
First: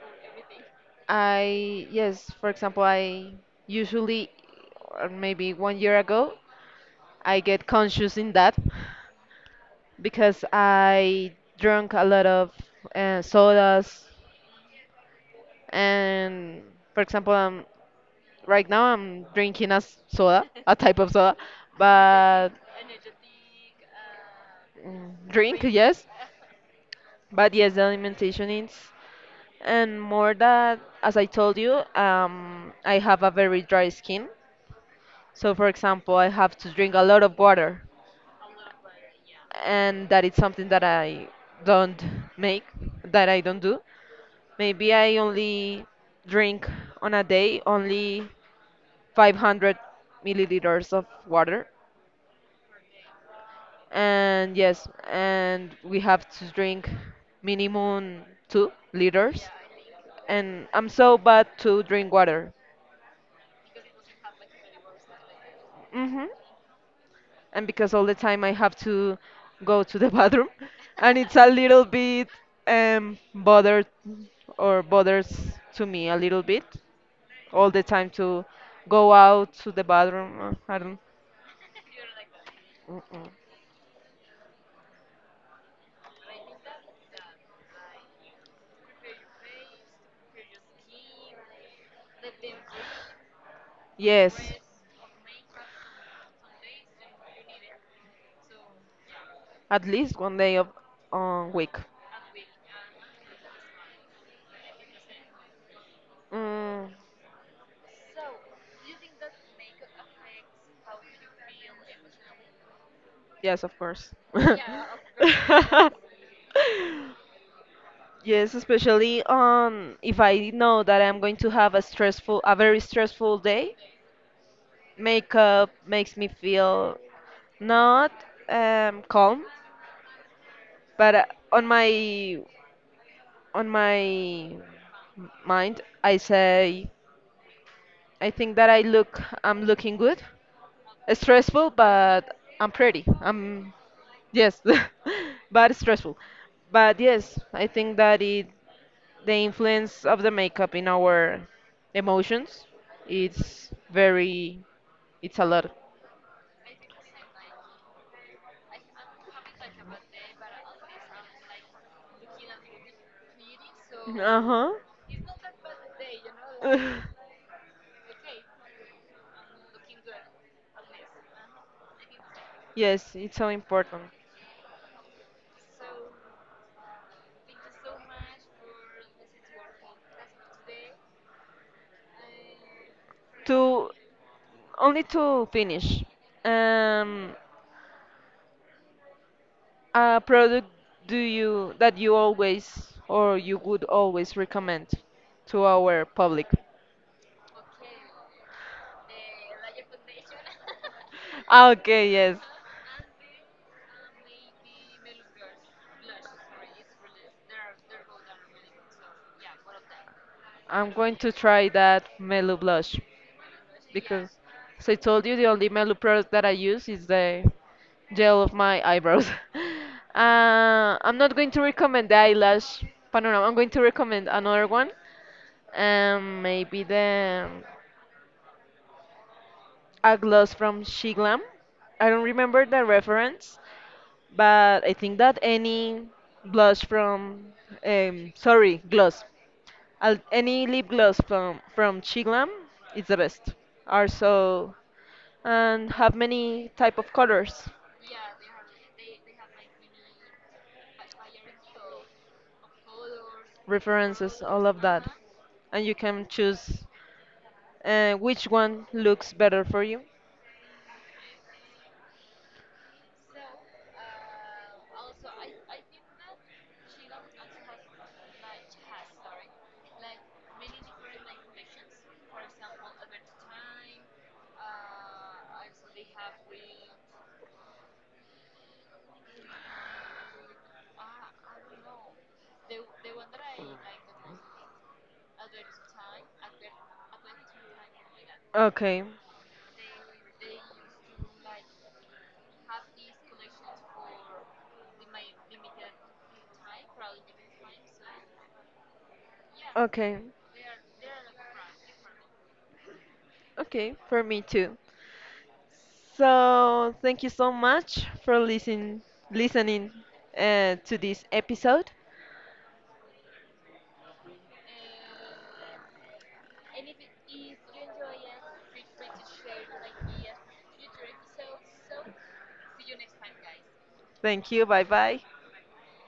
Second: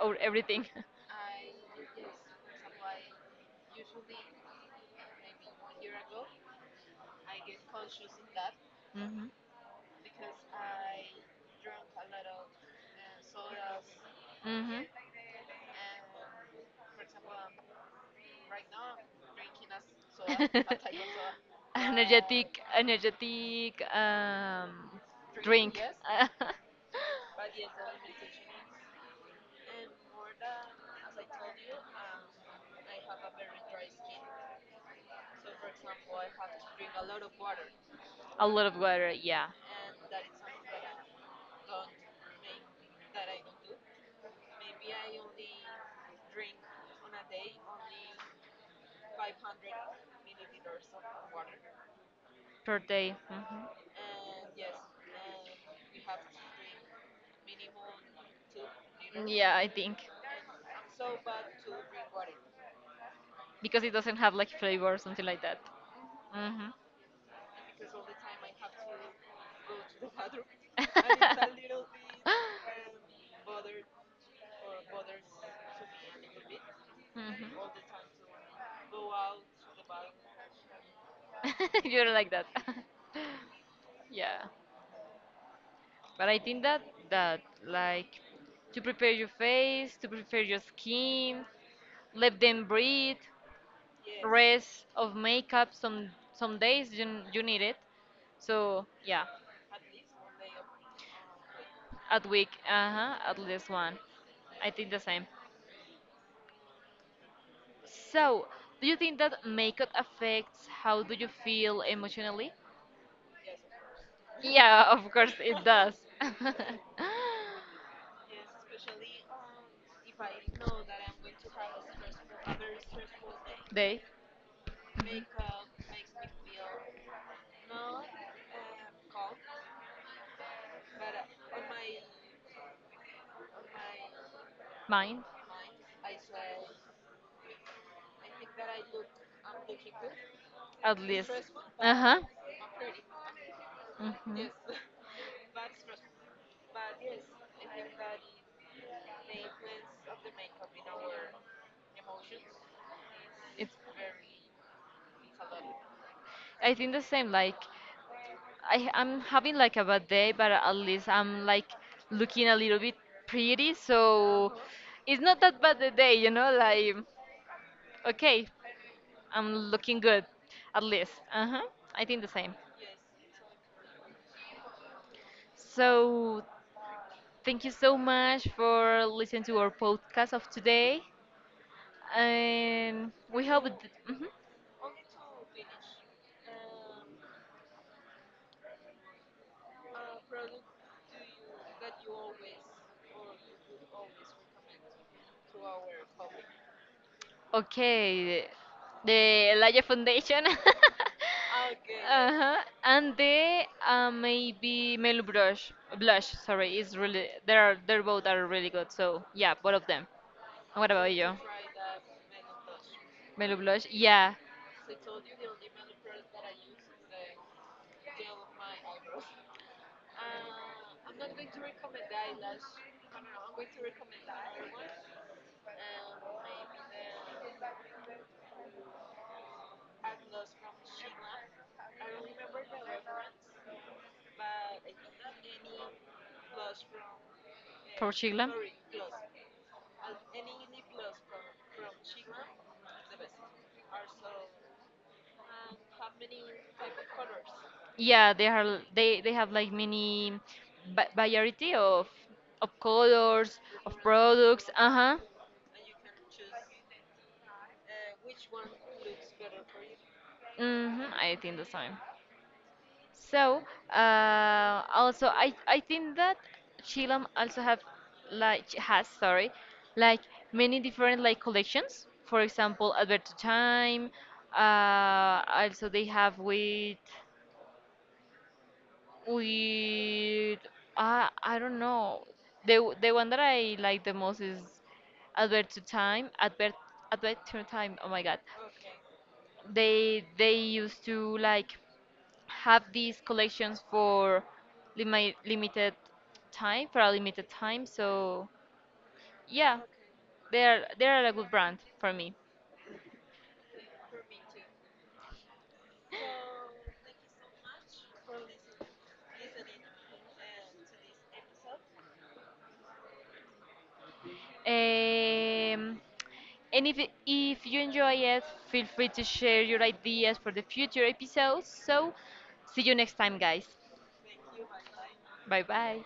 S2: our everything.
S1: I yes, for example, I usually or maybe one year ago I get conscious in that
S2: Mhm.
S1: because I drank a lot of uh, sodas,
S2: Mhm.
S1: and for example, um, right now I'm drinking a s- soda, a type of soda, but
S2: Energetic, energetic um,
S1: mm, drink,
S2: drink.
S1: yes. But yes, the alimentation is, and more that, as I told you, um, I have a very dry skin. So, for example, I have to drink a lot of water.
S2: A lot of water, yeah,
S1: And that is something that I don't make, that I don't do. Maybe I only drink on a day only five hundred milliliters of water.
S2: per day. Mhm.
S1: And yes, and we have to drink minimum two liters.
S2: Yeah, I think,
S1: And I'm so bad to drink water.
S2: because it doesn't have like flavor or something like that.
S1: Mhm.
S2: Mhm.
S1: And because all the time I have to go to the bathroom, and it's a little bit um bothered or bothers to me a little bit
S2: Mhm.
S1: all the time to go out to the bathroom. uh, I don't.
S2: You're like that.
S1: Mm-mm.
S2: Yeah. But I think that that like to prepare your face, to prepare your skin, let them breathe,
S1: Yes.
S2: rest of makeup, some some days you n- you need it. So, yeah.
S1: At least one day of a week.
S2: At week, uh-huh, at least one. I think the same.
S1: Mm,
S2: So, do you think that makeup affects how do you feel emotionally?
S1: yes, of course.
S2: Yeah, of course it does.
S1: Yes, especially um, if I know that I'm going to have a stressful, a very stressful day,
S2: They,
S1: makeup makes me feel not um, calm, but uh, on my on my
S2: mine,
S1: mind, I say I think that I look, I'm looking good.
S2: at least.
S1: Stressful,
S2: Uh huh.
S1: but I'm pretty. I'm
S2: hmm
S1: yes, but stressful. But yes, I think that it the influence of the makeup in our emotions it's
S2: It's.
S1: very it's a lot.
S2: I think the same. Like I, I'm having like a bad day, but at least I'm like looking a little bit pretty, so
S1: Uh-huh.
S2: it's not that bad a day, you know, like okay, I'm looking good at least. Uh-huh. I think the same.
S1: Yes, it's so important.
S2: So thank you so much for listening to our podcast of today. And we hope th-
S1: To
S2: mhm.
S1: Only to finish, um a product do you that you always or you would always recommend to our public?
S2: Okay, the Elijah Foundation.
S1: Ah, okay, yes.
S2: Uh-huh. And the uh, maybe Melu Blush, Blush, sorry, is really, they're they're both are really good. So yeah, both of them. What
S1: I'm
S2: about
S1: going to
S2: you?
S1: try that Melu blush
S2: Melo Blush.
S1: because,
S2: Yeah.
S1: as I told you, the only Melu product that I use is the gel of my eyebrows. uh, I'm not going to recommend the eyelash panorama. I'm going to recommend another one. Um, maybe the um, a gloss from Shiglam. I don't remember the reference, but I think that any blush from
S2: For
S1: um,
S2: Shiglam?
S1: sorry gloss, Al- any lip gloss from from Chiglam is the best. Are so and have many type of colors,
S2: Yeah, they are l- they they have like many va- variety of of colors, of
S1: references, all
S2: products.
S1: of that,
S2: Uh-huh.
S1: and you can choose uh, which one looks better for you.
S2: hmm I think the same. So, uh, also I I think that Chilam also have like ch- has, sorry, like many different like collections. For example, Alberto Time. Uh, also they have with with I I don't know. The the one that I like the most is Advert to Time. Advert Advert to Time. Oh my God.
S1: Okay,
S2: They they used to like have these collections for limi limited time, for a limited time. So yeah,
S1: okay,
S2: they're they're a good brand for me.
S1: okay, for me too. So thank you so much for listening listening uh, to this episode.
S2: Um, And if, if you enjoy it, feel free to share your ideas for the future episodes. So, see you next time, guys.
S1: Thank you. Bye bye.
S2: Bye bye.